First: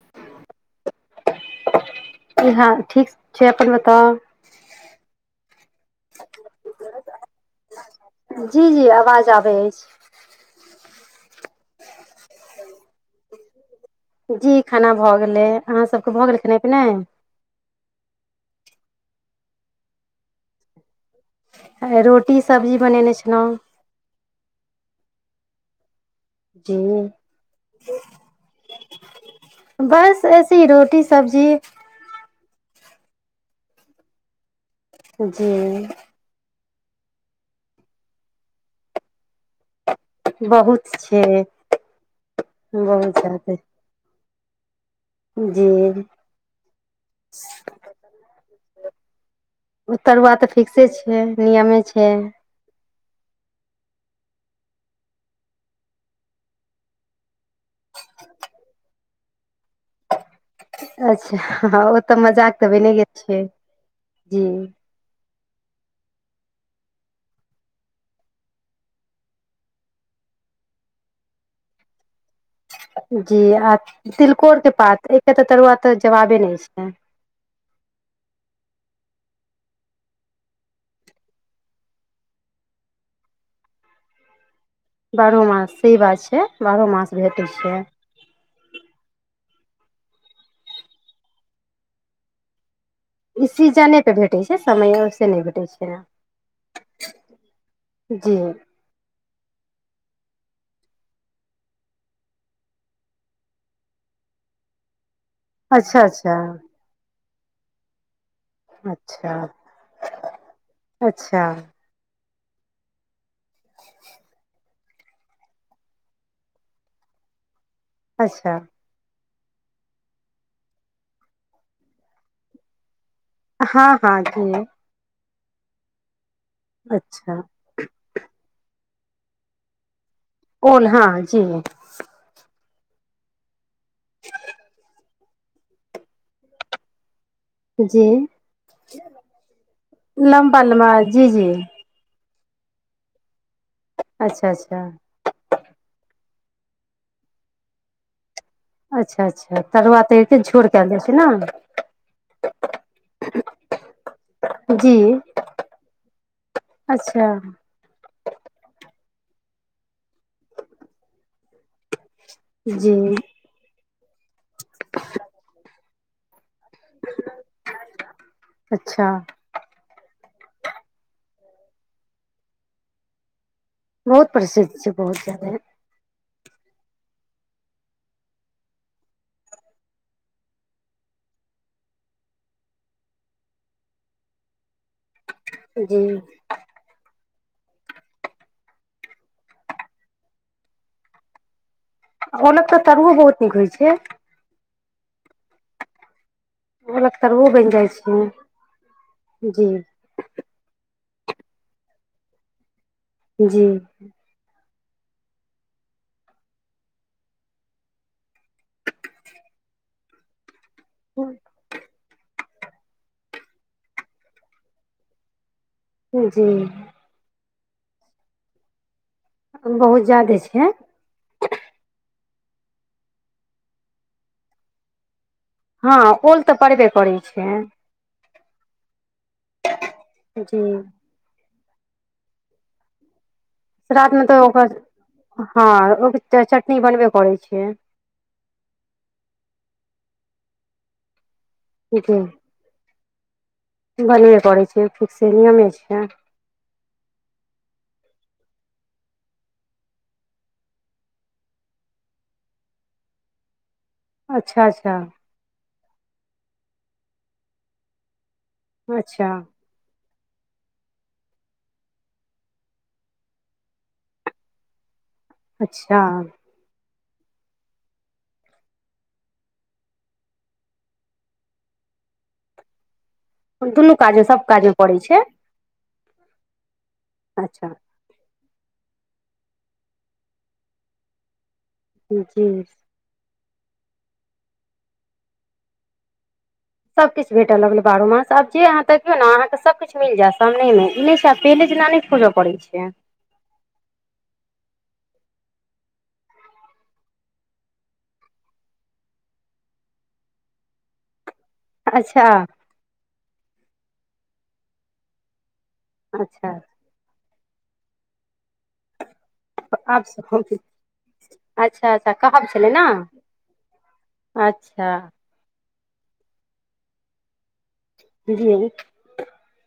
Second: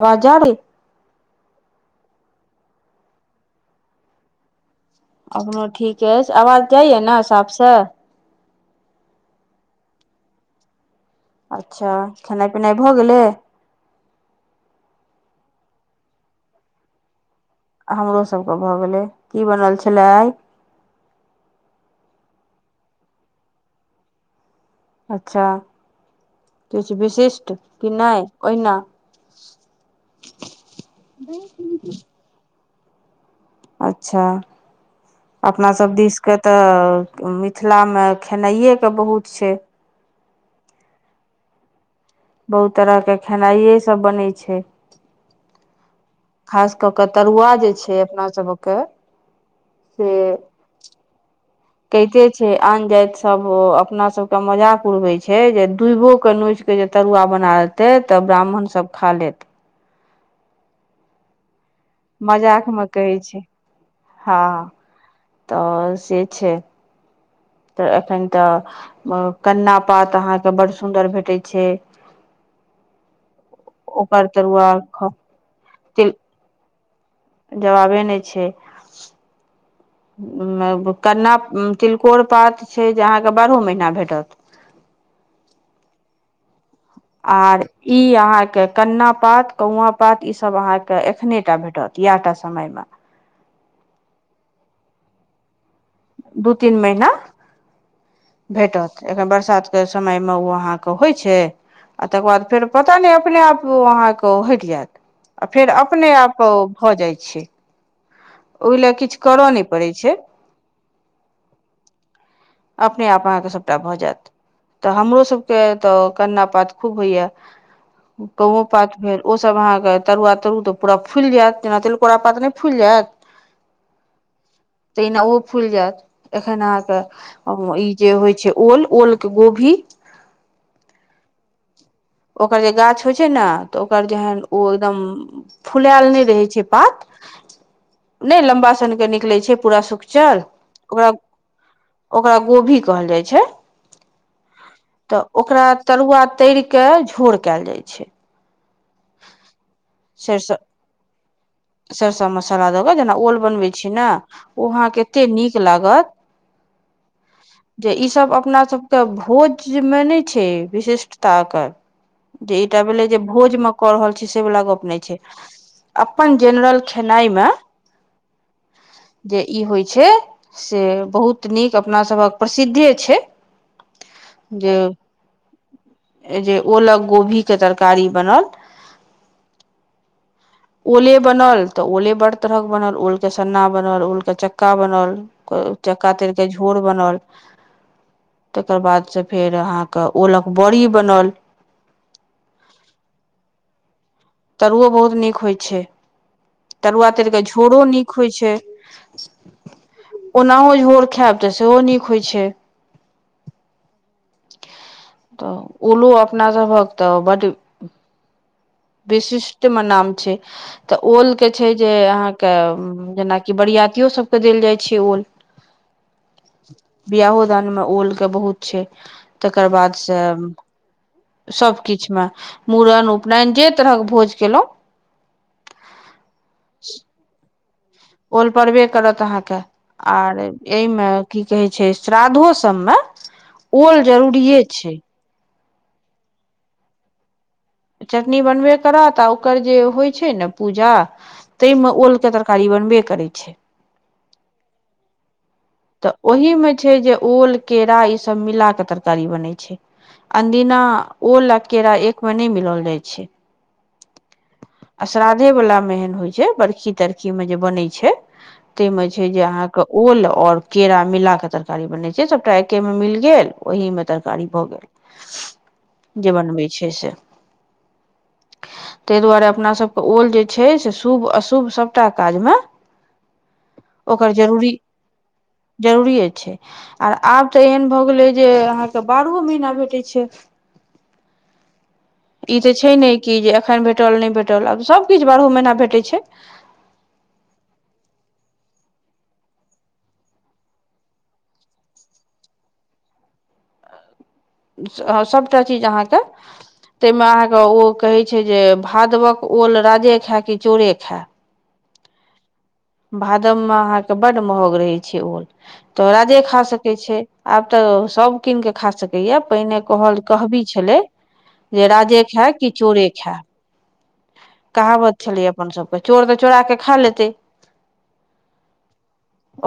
आवाज जा रही इ हँ ठीक छै अपन बताउ अपनो ठीक अछि आवाज जाइए ने साफसँ जी जी आवाज आबै अछि अच्छा खेनाइ पिनाइ भऽ गेलै जी खाना भऽ गेलै अहाँ सभके भऽ गेलै खेनाइ पिनाइ हमरो सभके भऽ गेलै की बनल छलय रोटी सबजी बनेने छलहुँ अच्छा जी किछु विशिष्ट कि नहि ओहिना बस ऐसे रोटी सब्जी अच्छा जी अपना सब दिसके तऽ मिथिलामे खेनाइएके बहुत छै बहुत छै बहुत तरहके खेनाइएसभ बनैत छै जी खास कऽ कऽ तरुआ जे छै अपनासभके उ तरुआ तऽ फिक्से छै नियमे छै कहिते आन जाइत सब अपना सब के मजाक उड़वे छै जे दूबो के नोच के जे तरुआ बना तै तब ब्राह्मण सभ खा लेत अच्छा हँ ओ तऽ मजाक तऽ बने गेल छै हँ जी तऽ से छै तऽ एखन तऽ कन्ना पात अहाँके बड् सुन्दर भेटैत छै [unintelligible] जी आ ओकर तिलकोर तरुआ के पात ख एके तऽ तरुआ तऽ तिल जवाबे नहि छै जवाबे नहि छै कन्ना तिलकोर पात छै जे अहाँके बारहो महीना भेटत बारहो मास से बात छै बारहो मास भेटै आर छै ई अहाँके कन्ना पात कौआ पात ईसभ अहाँके एखने टा भेटत इएह टा समयमे ई सीजने परे भेटे छै समय से नहि भेटे छै ने दू तीन महिना जी भेटत एखन बरसा बरसात के समय मे ओ अहाँ के होइ छै आ तकर बाद फेर पता नहि अपने आप अहाँ के हटि जायत आ फेर अच्छा अपने अच्छा आप भऽ जाइ छै ओहि ले किछु अच्छा कर नहि पड़ै छै अच्छा अपने आप अहाँ के सभटा भऽ जायत तऽ हमरो सबके तऽ कन्ना पात खूब होइया अच्छा कौओ पात भेल ओ सभ अहाँके तरुआ तरु तऽ पूरा फुलि जायत जेना तिलकोरा पात नहि फुलि जायत हँ हँ जी तहिना ओ फुलि जायत एखन अहाँ अच्छा के ई जे होइ छै ओल ओल के गोभी कोन हँ जी ओकर जे गाछ होइ छै ने तऽ ओकर जेहन ओ एकदम फुलायल नहि रहै छै पात जी [unintelligible] नहि लम्बा सन के निकलै छै पूरा सुक्चर लम्बा लम्बा जी जी ओकरा गोभी कहल जाय छै अच्छा अच्छा तऽ ओकरा तरूआ तर के झोर कैयल जाइ छै अच्छा अच्छा तरुआ तर के सरिसो छोर कल जाइ छै ने सरिसो मसाला दऽ कऽ जेना ओल बनबै ओ अहा जी के एतै निक लागत अच्छा जे ई सब अपना सब के भोज मे नहि छै विशिष्टता ओकर जे ईटा जी भेलै जे भोज में कऽ रहल छी से वाला गप नहि छै अपन जेनरल खेनाई मे अच्छा जे ई होय छै से बहुत नीक अपना सभक प्रसिद्धे छै बहुत प्रसिद्ध छै बहुत जगह ऐ जे ओलक गोभी के तरकारी बनल ओले बनल तऽ ओले बड़ तरहक बनल ओल के सन्ना बनल ओल के चक्का बनल को जी चक्का तर कऽ झोर बनल तकर बाद सँ फेर अहाँ के ओलक बड़ी बनल ओलक तऽ तरुओ बहुत नीक होइ छै तरुओ बहुत नीक होइ छै तरुआ ओलक तर के तरुओ बनि झोरो जाइ नीक होइ छै जी ओ नाहो झोर खायब तऽ सेहो नीक होय छै जी तऽ ओलो अपना सभक तऽ बड़ विशिष्ट मे नाम छै तऽ ओल के छै जे अहाँ के जेनाकि बरियातियो सबके देल जाइ छै ओल जी दन में ओल के बहुत छै तकर बाद बहुत से ज्यादे छै सब किछ में मुुंडन उपनयन जे तरहके भोज केलै हँ ओल तऽ पड़बे करैत छै ओल पड़बे करत अहाँ के आर जी एहिमे की कहै छै श्राद्धो सब में ओल श्राद्ध मे तऽ जरूरीेए ओकर छै हँ चटनी बनबे करै छै चटनी बनबे करत आ ओकर जे होइ छै ने पूजा तहिमे ओल के तरकारी बनबे करै छै बने पड़ै छै ठीक से नियमे छै तऽ ओहि में छै जे ओल केरा ई सभ सब मिला के तरकारी बने छै अनदिना ओल केरा एक में न मिलल जाय छै अच्छा अच्छा [inaudible] अ श्राद्धे वला मे एहन होइ छै बड़खी तरखी में जे बनै छै ताहिमे छै अच्छा जे अहाँके ओल ओर केरा मिला के तरकारी बने छै सबटा एके मे मिल गेल ओहि मे तरकारी भए अच्छा गेल जे बनबै छै से तऽ दुआरे अपना सभके ओल जे छै से शुभ अशुभ सभटा काजमे दुनू काजमे सभ काजमे पड़ैत छै जरूरिे छै आब तऽ अच्छा एहन भए गेले जे अहाँके बारहो महीना भेटै छै जी ई तऽ छै ने कि जे एखन भेटल नहि भेटल आब सभकिछु बारहो महीना भेटैत छै सभकिछु भेटय लगलै बारहो मास आब जे अहाँ त देखियौ ने अहाँके सभकिछु मिल जायत सामने ई मे ऐना नय छोरअ परय छै हुँ सभटा चीज अहाँकेँ ताहिमे अहाँके ओ कहैत छै जे भादवक ओल राजे खाय कि चोरे खाय अच्छा भादव मे अहाँके बड महग रहै छै ओल तऽ राजे अच्छा खा सकैत छै आब तऽ सभ कीन कऽ खा सकैए पहिने कहल आब कहबी छलै जे अच्छा अच्छा राजे कहब खाय कि छलै ने चोरे खाय अच्छा कहावत छलै अपन सभके चोर तऽ चोराक खाय लेतै कीदी हब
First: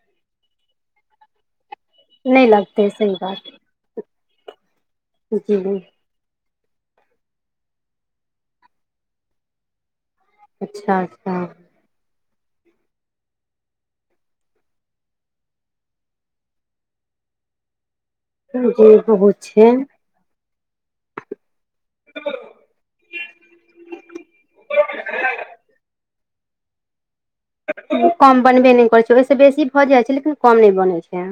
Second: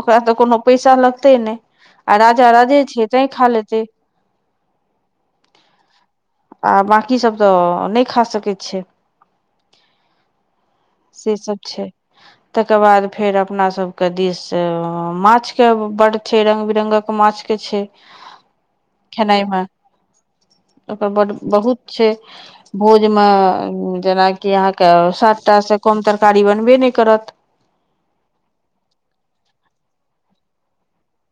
ओकरा तऽ कोनो पैसा लगतै ने आ नहि राजा राजे लगतै छै तै खा लेतै हुँ हुम् आ बाँकीसभ तऽ नहि खा सकैत छै अच्छा से अच्छा सब छै तकर बाद फेर अपना सबके दिस माछ के बड छै रंग बिरंगक माछके छै जे भ ब खेनाइ मे छै ओकर बहुत छै भोजमे जेनाकि अहाँके सातटा से कम तरकारी बनबे ने करत कम बनबे ने करैत छै ओहिसँ बेसी भऽ जाइत छै लेकिन कम नहि बनैत छै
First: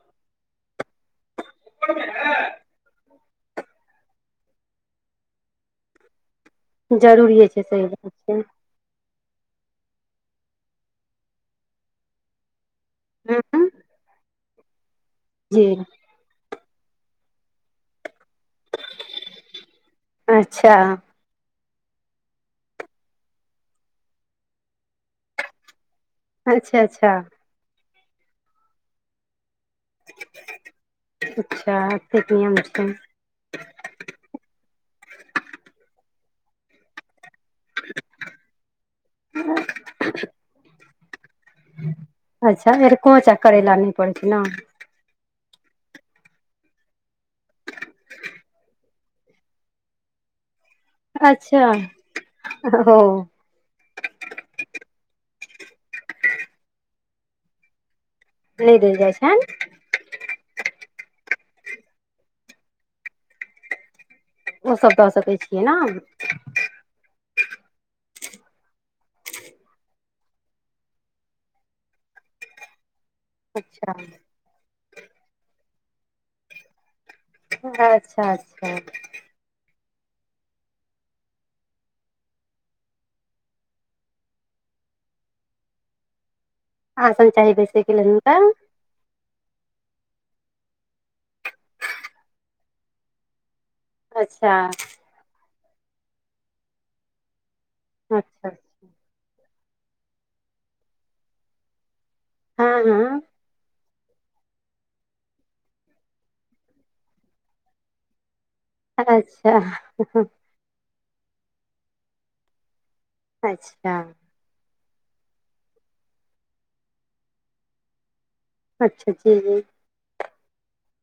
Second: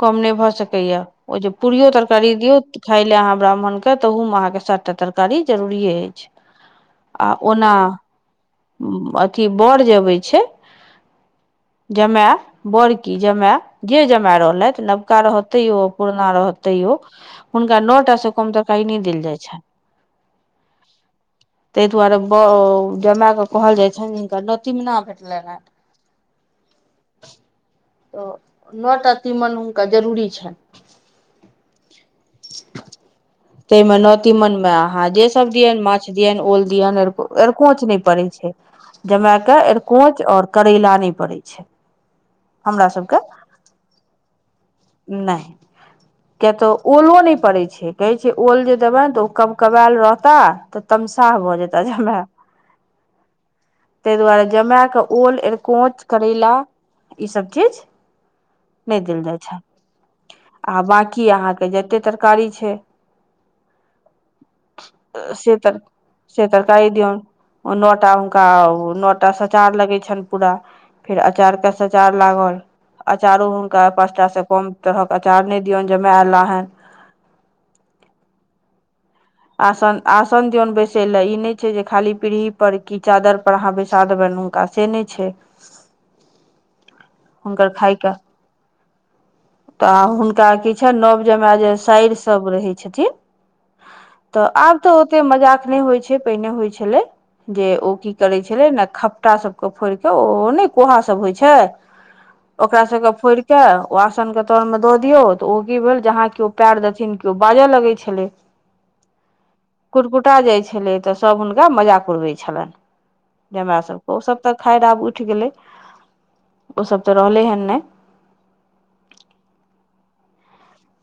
कम ने भऽ सकैया ओ जे पूरियो तरकारी दियौ खाय लए अहाँ ब्राह्मण के ते मे अहाँ के सातटा तरकारी जरूरे अछि आ जरूरिए छै ओना सही बात छै कि बर जे अबै छै जमायब बड़की हूँ जमााय हूँ, जे जमा रहले नवका रहते जी तैयो पुरना तैयो हुनका नओटा स कम तरकारी ने देल जाइ छै अच्छा ताहि दुआरे ब जमााय कऽ कहल जाइ छनि हिनका नोतिमना भेटले हँ अच्छा अच्छा तऽ नओ टा तीमन हुनका जरूरी छै अच्छा एतेक नियम छै ताहिमे नओ नतिमनमे अहाँ जे सब दिये माछ दियन ओलदियन अरकोंच नहि पड़ै छै जमाायके अरकोच आ करैला नहि पड़ै छै अच्छा हमरा सबके आरकोच आ करैला नहि पड़ै छै [inaudible] कियाक तऽ ओलो नहि पड़ैत छै कहै छै ओल जे देबै तऽ ओ कबकबायल रहताह तमसाह भ अच्छा जेता जमाय ओ तेय दुयारे जमाय के ओल कोच करैला ई सब चीज नहि देल जाय छै आ बकी की अहांके जते तरकारी छै ओसभ दऽ सकै स छियै ने तर स तरकारी दिओन नौटा हुनका नओ टा सचार लगै छनि पूरा फेर अचार के सचार लागल अचारो हुनका अच्छा पाँचटासँ कम तरहक अँचार नहि दियौनि जमााय अयला हन अच्छा अच्छा आसन आसन दियौन बैसे ले इ ने छै जे खाली पीढ़ी पर की चादर पर अहाँ बैसा देबनि हुनका आ से नहि छै आसन चाही हुनकर बैसयके खाय लेल कऽ हुनका तऽ हुनका की छ नव जमााय जे साइर सब रहै छथिन तऽ अच्छा आब तऽ ओतेक मजाक नहि होइत छै पहिने होइत छलै जे ओ की करै अच्छा छलै ने खपटासभके फोड़ि कऽ ओ नहि कोहासभ होइत छै हँ ओकरा हँ सबके फोड़ि क ओ आसन के तर मे दऽ दियौ तऽ ओ की भेल जहाँ केओ पयर देथिन केओ बाजय लगै छले अच्छा कुरकुटा जाइ छलै तऽ सब हुनका मजाक उरबै छलनि जमाय अच्छा सबके ओ सब तऽ खैर आब उठि गेलै ओसभ तऽ रहलै हन नहि अच्छा जी जी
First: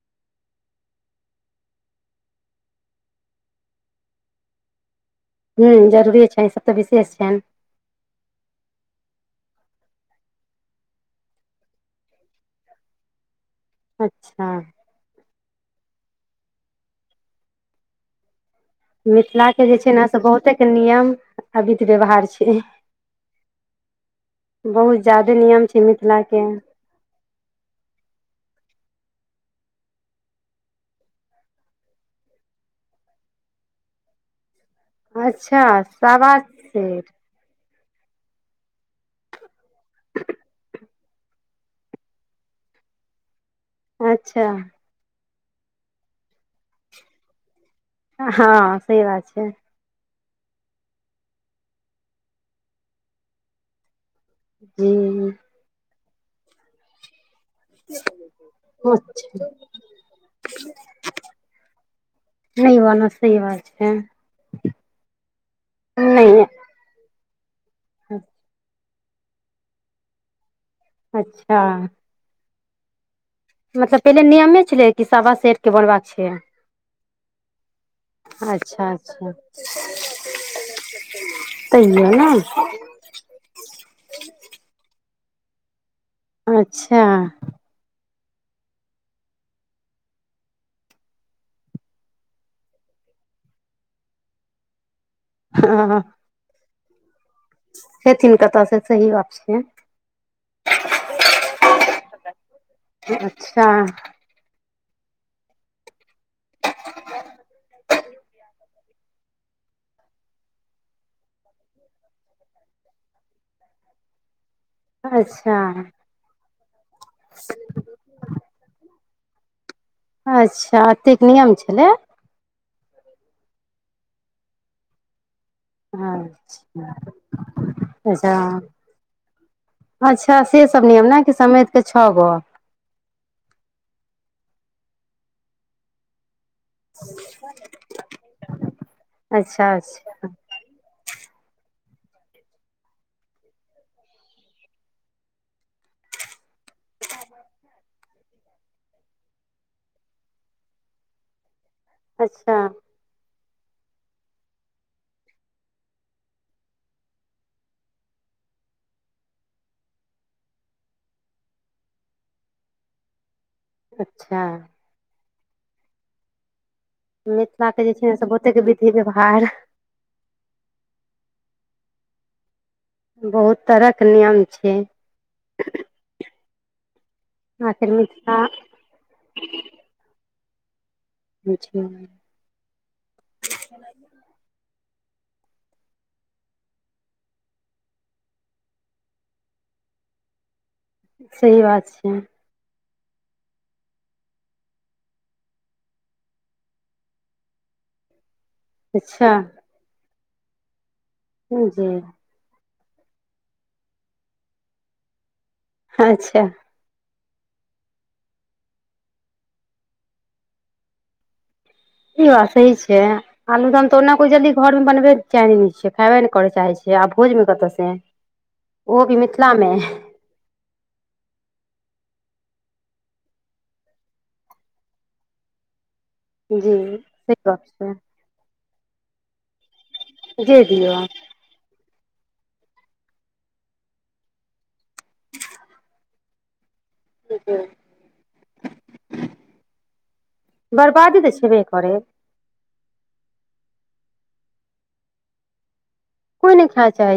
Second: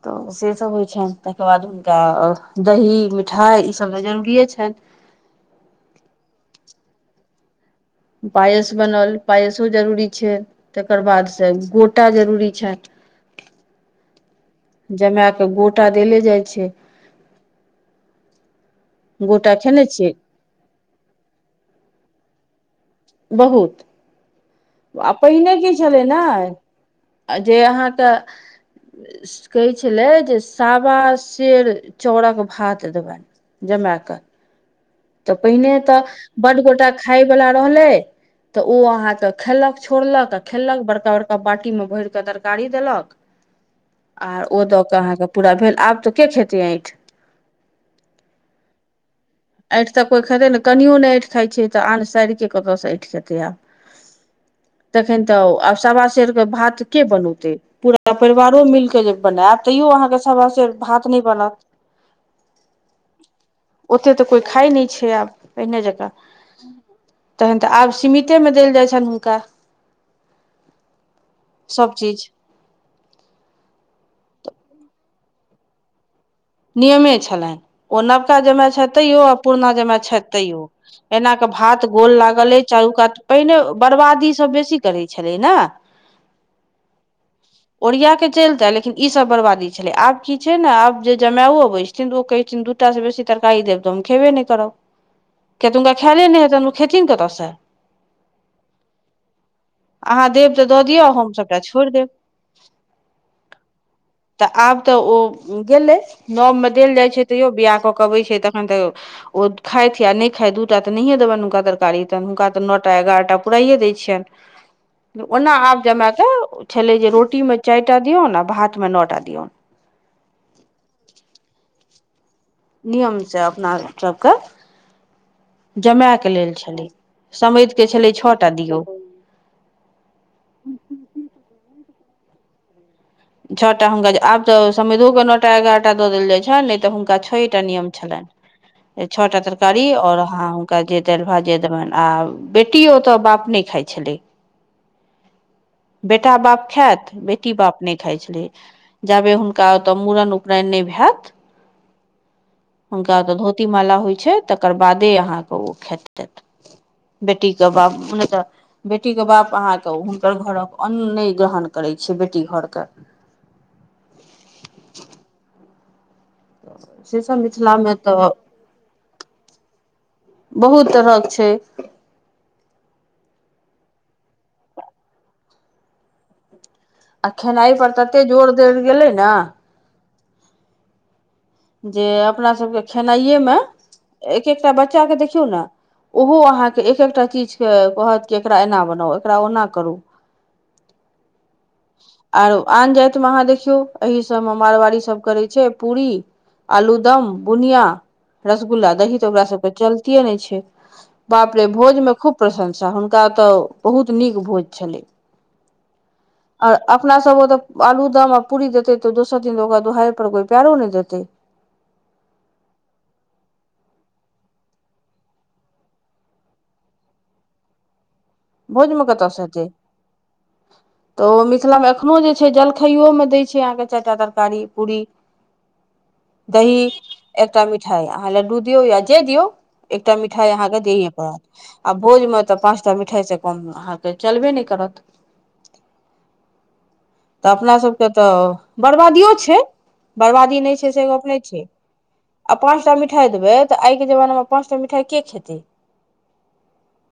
तऽ सेसभ होइ छनि ताहिके बाद हुनका दही मिठाई ईसभ तऽ जरूरिे छनि [inaudible] हू जरूरीए छ ई सभ तऽ विशेष छ पायस बनल पायसो जरूरी छै तकर बादसँ गोटा जरूरी छनि [inaudible] अच्छा जमाए कऽ गोटा देले जाइ छै गोटा मिथिलाके जे खेने छै ने छियै से बहुते नियम आ विधि व्यवहार छै बहुत बहुत आ ज्यादे पहिने नियम की छै छलै मिथिलाके ने जे अहाँके कहै छलै जे सावा सेर चाउड़क भात देबनि जमाए कऽ तऽ अच्छा पहिने तऽ शाबाश बडड गोटा सेठ खााय बला रहलै तऽ ओ अहाँके खेलक छोड़लक आ खेलक बड़का बड़का बाटी मे भर के तरकारी देलक आ अच्छा ओ दऽ के अहाँके पूरा भेल आब तऽ के खेती ऐठि हँ स बात छै अठि तऽ कोइ खेतै ने कनिओ नहि अठि खाइ छै तऽ आन्न सड़ि कऽ कतयसँ ऐ जेतै आब जी तखन तऽ आ सवा सेर के भात के बनौत पूरा परिवारो मिलके जे अच्छा बनायब तैयो अहाँके सवा सेर भात नहि बनत नहि बनत सहि बात छै ओते तऽ कोइ खाइ नहि छै आब पहिने जेकाँ नहि तखन तऽ आब सीमिते मे देल जाइ छनि हुनका अच्छा सभ चीज मतलब पहिले नियमे छलै कि सावा सेर के बोनबाक छै नियमे छलनि ओ नवका जमााय छथि अच्छा तैयो अच्छा आ पुरना जमााय छथि तैयो एना कऽ भात तैयो गोल ने लागल अ चारू कात पहिने बर्बादी सभ बेसी करैत छलै ने अच्छा चलतै लेकिन ई सब बर्बादी छलै आब की छै ने आब जे जमाओ अबै छथिन तऽ ओ कहै छथिन दू टा से बेसी तरकारी देब तऽ हम खेबे नहि करब के तुनका खेले नहि है तन खेथिन कत सँ खेथिन कतऽ सँ सही बात छै अहाँ देब तऽ दऽ दियौ हमसभटा छोड़ि देब अच्छा तऽ आब तऽ ओ गेलै नव मे देल जाय छै तैयो बियाह कऽ के अबै छै तखन तऽ ओ खाइत आ नहि खात दू टा तऽ नहिये देबनि हुनका तरकारी तन हुनका तऽ नओ टा एगारह टा पुराइए दै छियन ओना अच्छा आब जमा तऽ छलै जे रोटी मे चारि टा दियऔ ने भात मे नओ टा दियऔ दिऔन अच्छा एतेक नियम छलै नियम छै अपना सभके हँ जमायके लेल छलै समध कऽ छलै छः अच्छा टा दियौ अच्छा सेसभ नियम ने कि समेघ कऽ छओ गो छओटा हुनका आब तऽ समधो के न टा एगारहटा द देल जाइ छै [unintelligible] हुनक छ एटा नियम छलैन छ टा अच्छा तरकारी अच्छा ओर आहा हुनका जे दालि भात जे देबनि आ बेटियो तऽ बाप नहि खाइ छलै बेटा बाप खायत बेटी बाप नहि खाइ छली जाबे हुनका ओतय मूड़न उपनयन नहि भैत अच्छा ती माला होइ छैय तकर बादे अहाँके ओ खेतै बेटी के बाप नहिने तऽ बेटीक के बाप अहाँके हुनकर घरक अन्न नहि ग्रहण कर दय छै बेटी घर केँ अच्छा से सब मिथिला के जे मिथिलामे छै ने से तऽ बहुतेक विधि व्यवहार बहुत तरहक छै बहुत तरह के नियम छै आ खेनाइ आखिर पर‌ ततेक मिथिला जोर देल गेलै ने जे अपनासभके खेनाइएमे एक एकटा बच्चाकेँ देखियौ ने ओहो अहाँके एक एकटा चीजके कहत कि एकरा एना बनाउ एकरा ओना करू सही बात छै आर आन जातिमे अहाँ देखियौ एह सभमे मारबाड़ीसभ करै छै पूरी आलू दम बुनिया रसगुल्ला दही अच्छा तऽ ओकरा सभके चलते नहि छै बाप रे जी भोजमे खूब प्रशंसा हुनका ओतय बहुत नीक भोज छलै अच्छा अपना सब ओ तऽ आलूदम आ पूी देते तऽ दोसर दिन ओरा दुहार पर कोई पैरो नइ देते ई बात सही छै आलू दाम त ओना कोई जल्दी घर मे बनबे चाही ने छ खायबे ने करे चाहे छी य भोजमे कत से भोज में ओहो भी कत स एतय? मिथिलामे मिथिलामे एखनो जे छैय जलखाइयोमे दैय छैय अहाँके चारि टा तरकारी पूरी जी दही से गप एकटा मिठाई छै अहाँ लड्डू दियौ या जे दियौ। एकटा मिठाई जे अहाँके दियौ दैेयही पड़त आ भोज मे तऽ पाँचटा मिठाई सब अपन अहाँके चलबे नहि करत। तऽ अपनासभके तऽ बरबादियो छैय। बर्बादी नहि छैय से बर्बादी गप तऽ नहि छेबे छैय। करै पाँचटा मिठाइ देबै तऽ आइके जमानामे पाँच टा मिठाइ के खेतै? कोइ नहि खाया चाह छै